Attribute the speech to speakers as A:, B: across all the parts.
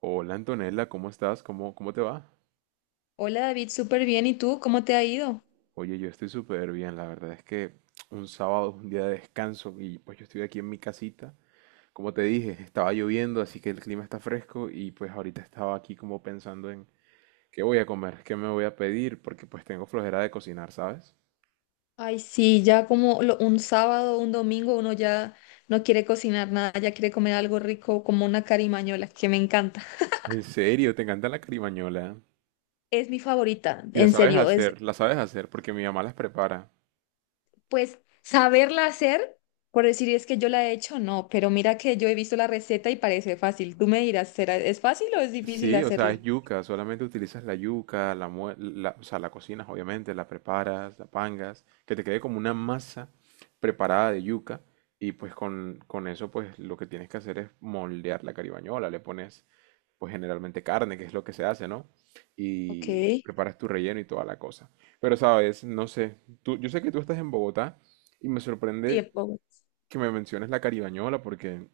A: Hola Antonella, ¿cómo estás? ¿Cómo te va?
B: Hola David, súper bien. ¿Y tú? ¿Cómo te ha ido?
A: Oye, yo estoy súper bien, la verdad es que un sábado es un día de descanso y pues yo estoy aquí en mi casita. Como te dije, estaba lloviendo, así que el clima está fresco y pues ahorita estaba aquí como pensando en qué voy a comer, qué me voy a pedir, porque pues tengo flojera de cocinar, ¿sabes?
B: Ay, sí, ya un sábado, un domingo, uno ya no quiere cocinar nada, ya quiere comer algo rico como una carimañola, que me encanta.
A: En serio, te encanta la carimañola.
B: Es mi favorita,
A: Y
B: en serio. Es,
A: la sabes hacer porque mi mamá las prepara.
B: pues, saberla hacer, por decir es que yo la he hecho, no, pero mira que yo he visto la receta y parece fácil. Tú me dirás, ¿ es fácil o es difícil
A: Sí, o sea, es
B: hacerla?
A: yuca, solamente utilizas la yuca, o sea, la cocinas obviamente, la preparas, la pangas, que te quede como una masa preparada de yuca y pues con eso pues lo que tienes que hacer es moldear la caribañola, le pones pues generalmente carne, que es lo que se hace, ¿no?
B: Ok.
A: Y preparas tu relleno y toda la cosa. Pero sabes, no sé, tú, yo sé que tú estás en Bogotá y me sorprende
B: Tiempo.
A: que me menciones la caribañola porque...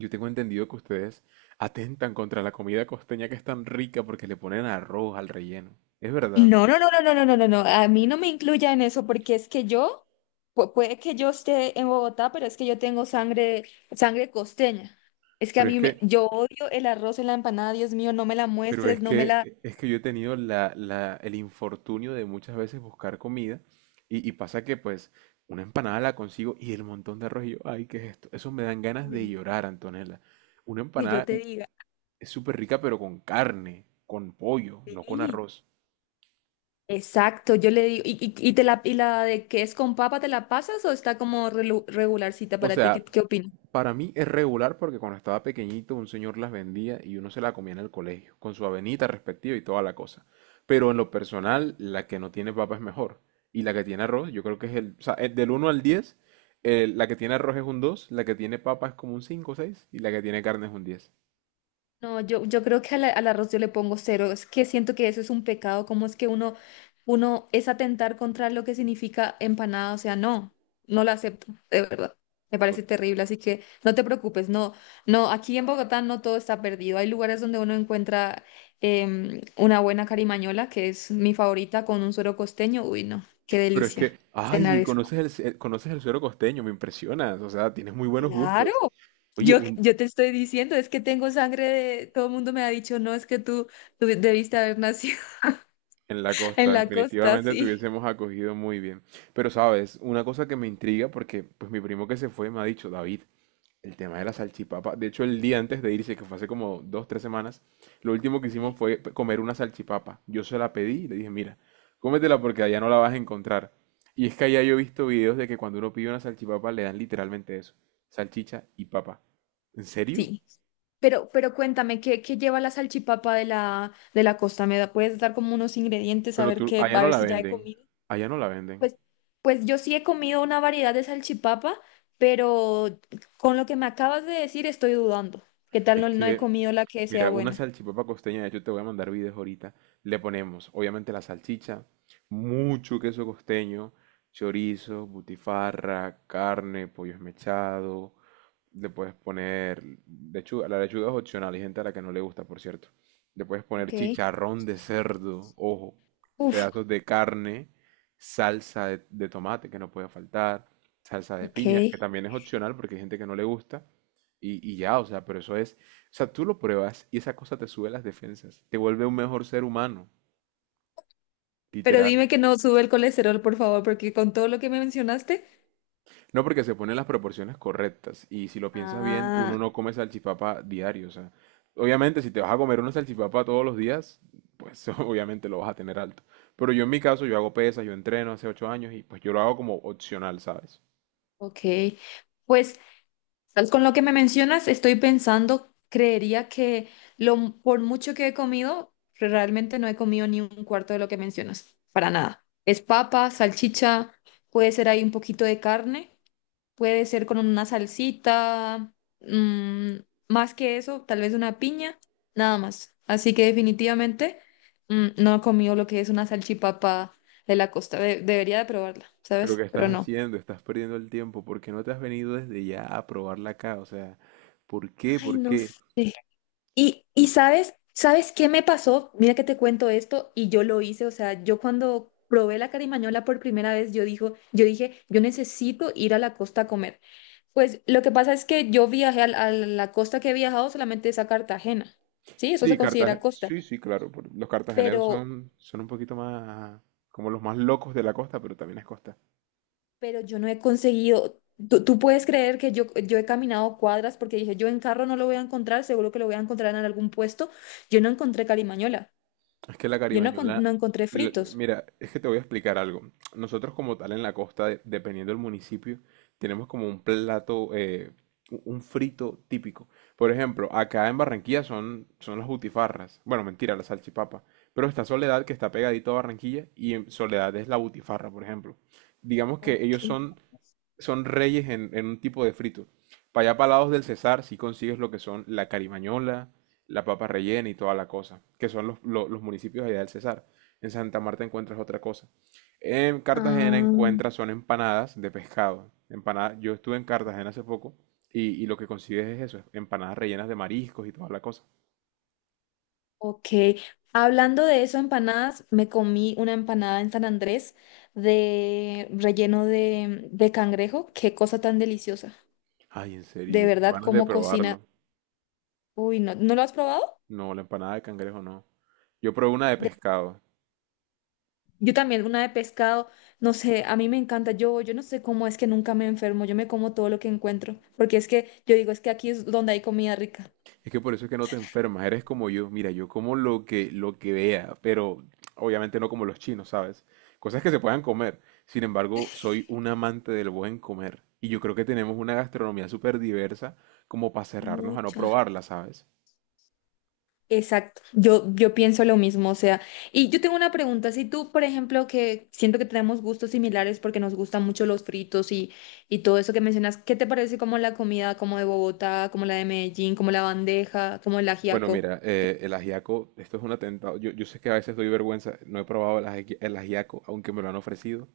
A: Yo tengo entendido que ustedes atentan contra la comida costeña que es tan rica porque le ponen arroz al relleno. Es verdad.
B: No, no, no, no, no, no, no, no, no, a mí no me incluya en eso porque es que yo, puede que yo esté en Bogotá, pero es que yo tengo sangre, sangre costeña. Es que a
A: Pero es
B: mí me,
A: que,
B: yo odio el arroz en la empanada, Dios mío, no me la
A: pero
B: muestres,
A: es
B: no me la,
A: que, es que yo he tenido el infortunio de muchas veces buscar comida y pasa que pues una empanada la consigo y el montón de arroz y yo, ay, ¿qué es esto? Eso me dan ganas de
B: uy,
A: llorar, Antonella. Una
B: que yo
A: empanada
B: te diga.
A: es súper rica pero con carne, con pollo, no con
B: Sí.
A: arroz.
B: Exacto, yo le digo, y te la, y la de que es con papa, ¿te la pasas o está como regularcita
A: O
B: para ti? ¿Qué,
A: sea,
B: qué opinas?
A: para mí es regular porque cuando estaba pequeñito un señor las vendía y uno se la comía en el colegio, con su avenita respectiva y toda la cosa. Pero en lo personal, la que no tiene papa es mejor. Y la que tiene arroz, yo creo que es el, o sea, el del 1 al 10, la que tiene arroz es un dos, la que tiene papa es como un 5 o seis, y la que tiene carne es un 10.
B: No, yo creo que al arroz yo le pongo cero. Es que siento que eso es un pecado. ¿Cómo es que uno, uno es atentar contra lo que significa empanada? O sea, no, no la acepto, de verdad. Me parece
A: O-
B: terrible, así que no te preocupes. No, no, aquí en Bogotá no todo está perdido. Hay lugares donde uno encuentra una buena carimañola, que es mi favorita, con un suero costeño. Uy, no, qué
A: Pero es
B: delicia
A: que,
B: cenar
A: ay,
B: eso.
A: conoces el, conoces el suero costeño, me impresionas. O sea, tienes muy buenos
B: Claro.
A: gustos. Oye,
B: Yo, yo te estoy diciendo, es que tengo sangre de... Todo el mundo me ha dicho, no, es que tú debiste haber nacido
A: En la
B: en
A: costa,
B: la costa,
A: definitivamente te
B: sí.
A: hubiésemos acogido muy bien. Pero sabes, una cosa que me intriga, porque pues mi primo que se fue me ha dicho, David, el tema de la salchipapa. De hecho, el día antes de irse, que fue hace como 2, 3 semanas, lo último que hicimos
B: ¿Sí?
A: fue comer una salchipapa. Yo se la pedí y le dije, mira, cómetela porque allá no la vas a encontrar. Y es que allá yo he visto videos de que cuando uno pide una salchipapa le dan literalmente eso, salchicha y papa. ¿En serio?
B: Sí. Pero cuéntame, ¿qué, qué lleva la salchipapa de la costa? ¿ puedes dar como unos ingredientes a
A: Pero
B: ver
A: tú,
B: qué,
A: allá
B: a
A: no
B: ver
A: la
B: si ya he
A: venden.
B: comido?
A: Allá no la venden.
B: Pues, pues yo sí he comido una variedad de salchipapa, pero con lo que me acabas de decir estoy dudando. ¿Qué tal
A: Es
B: no, no he
A: que...
B: comido la que sea
A: Mira, una
B: buena?
A: salchipapa costeña, de hecho te voy a mandar videos ahorita. Le ponemos, obviamente, la salchicha, mucho queso costeño, chorizo, butifarra, carne, pollo esmechado. Le puedes poner lechuga, la lechuga es opcional, hay gente a la que no le gusta, por cierto. Le puedes poner
B: Ok.
A: chicharrón de cerdo, ojo,
B: Uf,
A: pedazos de carne, salsa de tomate que no puede faltar, salsa de piña,
B: ok.
A: que también es opcional porque hay gente que no le gusta. Y ya, o sea, pero eso es, o sea, tú lo pruebas y esa cosa te sube las defensas, te vuelve un mejor ser humano,
B: Pero
A: literal.
B: dime que no sube el colesterol, por favor, porque con todo lo que me mencionaste,
A: No porque se ponen las proporciones correctas y si lo piensas bien, uno
B: ah,
A: no come salchipapa diario, o sea, obviamente si te vas a comer una salchipapa todos los días, pues obviamente lo vas a tener alto. Pero yo en mi caso, yo hago pesas, yo entreno hace 8 años y pues yo lo hago como opcional, ¿sabes?
B: ok. Pues tal con lo que me mencionas, estoy pensando, creería que lo, por mucho que he comido, realmente no he comido ni un cuarto de lo que mencionas, para nada. Es papa, salchicha, puede ser ahí un poquito de carne. Puede ser con una salsita, mm, más que eso, tal vez una piña, nada más. Así que definitivamente no he comido lo que es una salchipapa de la costa. Debería de probarla,
A: Pero ¿qué
B: ¿sabes?
A: estás
B: Pero no.
A: haciendo? Estás perdiendo el tiempo. ¿Por qué no te has venido desde ya a probarla acá? O sea, ¿por qué?
B: Ay,
A: ¿Por
B: no
A: qué?
B: sé. Y sabes, ¿sabes qué me pasó? Mira que te cuento esto y yo lo hice, o sea, yo cuando probé la carimañola por primera vez, yo dije, yo necesito ir a la costa a comer. Pues lo que pasa es que yo a, la costa que he viajado solamente es a Cartagena, ¿sí? Eso
A: Sí,
B: se considera
A: Cartagena.
B: costa,
A: Sí, sí, claro. Los cartageneros
B: pero,
A: son un poquito más como los más locos de la costa, pero también es costa.
B: pero yo no he conseguido, tú puedes creer que yo he caminado cuadras porque dije, yo en carro no lo voy a encontrar, seguro que lo voy a encontrar en algún puesto, yo no encontré carimañola,
A: Es que la
B: yo no,
A: caribañola,
B: no encontré fritos.
A: mira, es que te voy a explicar algo. Nosotros como tal en la costa, dependiendo del municipio, tenemos como un plato, un frito típico. Por ejemplo, acá en Barranquilla son las butifarras. Bueno, mentira, la salchipapa. Pero está Soledad, que está pegadito a Barranquilla, y en Soledad es la butifarra, por ejemplo. Digamos que
B: Ok.
A: ellos son reyes en un tipo de frito. Para allá, para lados del Cesar, sí consigues lo que son la carimañola, la papa rellena y toda la cosa, que son los municipios allá del Cesar. En Santa Marta encuentras otra cosa. En Cartagena
B: Ah,
A: encuentras son empanadas de pescado. Empanada, yo estuve en Cartagena hace poco y lo que consigues es eso, empanadas rellenas de mariscos y toda la cosa.
B: ok. Hablando de eso, empanadas, me comí una empanada en San Andrés de relleno de cangrejo. Qué cosa tan deliciosa.
A: Ay, en serio,
B: De
A: yo tengo
B: verdad,
A: ganas de
B: cómo cocina.
A: probarlo.
B: Uy, no, ¿no lo has probado?
A: No, la empanada de cangrejo no. Yo probé una de
B: De-
A: pescado.
B: yo también, una de pescado, no sé, a mí me encanta. Yo no sé cómo es que nunca me enfermo. Yo me como todo lo que encuentro, porque es que yo digo, es que aquí es donde hay comida rica.
A: Es que por eso es que no te enfermas, eres como yo. Mira, yo como lo que vea, pero obviamente no como los chinos, ¿sabes? Cosas que se puedan comer. Sin embargo, soy un amante del buen comer. Y yo creo que tenemos una gastronomía súper diversa como para cerrarnos a no
B: Mucha.
A: probarla, ¿sabes?
B: Exacto, yo pienso lo mismo, o sea, y yo tengo una pregunta, si tú, por ejemplo, que siento que tenemos gustos similares porque nos gustan mucho los fritos y todo eso que mencionas, ¿qué te parece como la comida como de Bogotá, como la de Medellín, como la bandeja, como el
A: Bueno,
B: ajiaco?
A: mira, el ajiaco, esto es un atentado. Yo sé que a veces doy vergüenza. No he probado el el ajiaco, aunque me lo han ofrecido.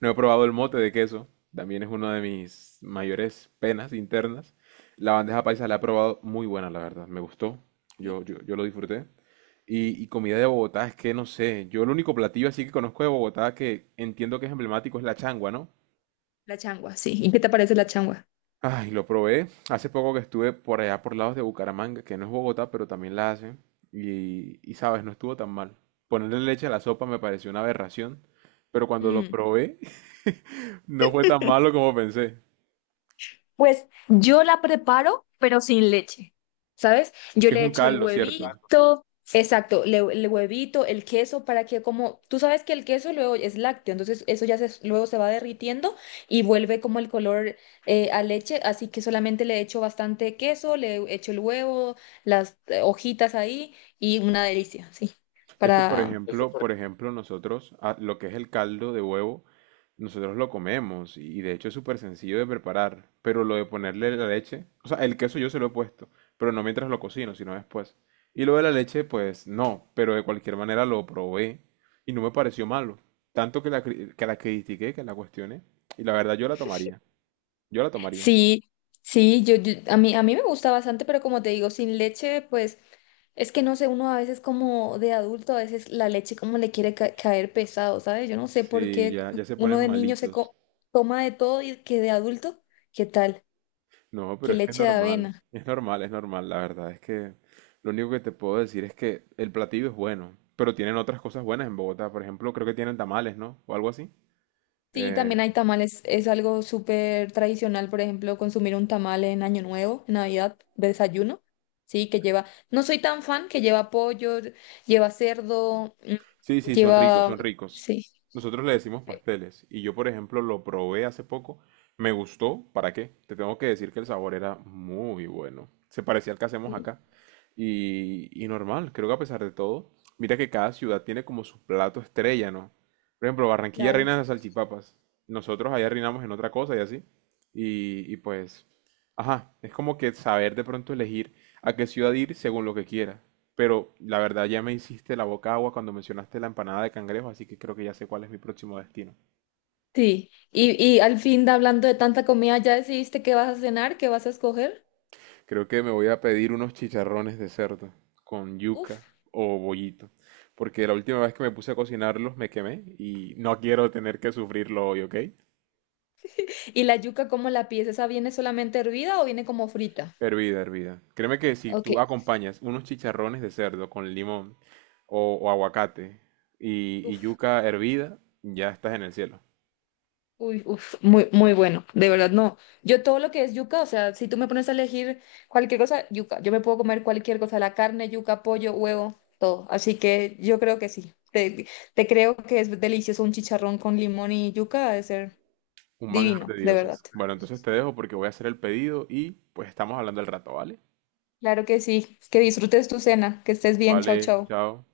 A: No he probado el mote de queso. También es una de mis mayores penas internas. La bandeja paisa la he probado muy buena, la verdad. Me gustó.
B: Sí.
A: Yo lo disfruté. Y comida de Bogotá, es que no sé. Yo el único platillo así que conozco de Bogotá que entiendo que es emblemático es la changua, ¿no?
B: La changua, sí. ¿Y qué te parece la changua?
A: Ay, lo probé hace poco que estuve por allá por lados de Bucaramanga, que no es Bogotá, pero también la hacen. Y sabes, no estuvo tan mal. Ponerle leche a la sopa me pareció una aberración, pero cuando lo probé no fue tan malo como pensé.
B: Pues yo la preparo, pero sin leche, ¿sabes?
A: Es
B: Yo
A: que es
B: le
A: un
B: echo el exacto.
A: caldo, ¿cierto?
B: Huevito, exacto, el huevito, el queso, para que como, tú sabes que el queso luego es lácteo, entonces eso ya se, luego se va derritiendo y vuelve como el color a leche, así que solamente le echo bastante queso, le echo el huevo, las hojitas ahí y una delicia, sí,
A: Es que, por
B: para,
A: ejemplo, por ejemplo, nosotros lo que es el caldo de huevo, nosotros lo comemos y de hecho es súper sencillo de preparar, pero lo de ponerle la leche, o sea, el queso yo se lo he puesto, pero no mientras lo cocino, sino después. Y lo de la leche, pues no, pero de cualquier manera lo probé y no me pareció malo, tanto que que la critiqué, que la cuestioné, y la verdad yo la tomaría, yo la tomaría.
B: sí, sí, a mí me gusta bastante, pero como te digo, sin leche, pues es que no sé, uno a veces como de adulto, a veces la leche como le quiere caer pesado, ¿sabes? Yo no sé por
A: Sí,
B: qué
A: ya, ya se
B: uno
A: ponen
B: de niño
A: malitos.
B: toma de todo y que de adulto, ¿qué tal?
A: No,
B: Que
A: pero es que es
B: leche de
A: normal,
B: avena.
A: es normal, es normal, la verdad es que lo único que te puedo decir es que el platillo es bueno, pero tienen otras cosas buenas en Bogotá, por ejemplo, creo que tienen tamales, ¿no? O algo así.
B: Sí,
A: Eh,
B: también hay tamales, es algo súper tradicional, por ejemplo, consumir un tamal en Año Nuevo, en Navidad, de desayuno, sí, que lleva, no soy tan fan, que lleva pollo, lleva cerdo,
A: Sí, sí, son ricos,
B: lleva...
A: son ricos.
B: Sí.
A: Nosotros le decimos pasteles y yo, por ejemplo, lo probé hace poco. Me gustó, ¿para qué? Te tengo que decir que el sabor era muy bueno. Se parecía al que hacemos
B: Sí,
A: acá. Y normal, creo que a pesar de todo, mira que cada ciudad tiene como su plato estrella, ¿no? Por ejemplo, Barranquilla
B: claro.
A: reina de las salchipapas. Nosotros allá reinamos en otra cosa y así. Y pues ajá, es como que saber de pronto elegir a qué ciudad ir según lo que quiera. Pero la verdad ya me hiciste la boca agua cuando mencionaste la empanada de cangrejo, así que creo que ya sé cuál es mi próximo destino.
B: Sí. Y al fin, hablando de tanta comida, ¿ya decidiste qué vas a cenar? ¿Qué vas a escoger?
A: Creo que me voy a pedir unos chicharrones de cerdo con yuca
B: Uf.
A: o bollito, porque la última vez que me puse a cocinarlos me quemé y no quiero tener que sufrirlo hoy, ¿ok?
B: ¿Y la yuca cómo la pides? ¿Esa viene solamente hervida o viene como frita?
A: Hervida, hervida. Créeme que si
B: Ok.
A: tú acompañas unos chicharrones de cerdo con limón o aguacate y
B: Uf.
A: yuca hervida, ya estás en el cielo.
B: Uy, uf. Muy, muy bueno. De verdad, no. Yo todo lo que es yuca, o sea, si tú me pones a elegir cualquier cosa, yuca. Yo me puedo comer cualquier cosa, la carne, yuca, pollo, huevo, todo. Así que yo creo que sí. Te creo que es delicioso un chicharrón con limón y yuca, ha de ser
A: Un manjar
B: divino,
A: de
B: de verdad.
A: dioses. Bueno, entonces te dejo porque voy a hacer el pedido y pues estamos hablando al rato, ¿vale?
B: Claro que sí. Que disfrutes tu cena. Que estés bien. Chao,
A: Vale,
B: chao.
A: chao.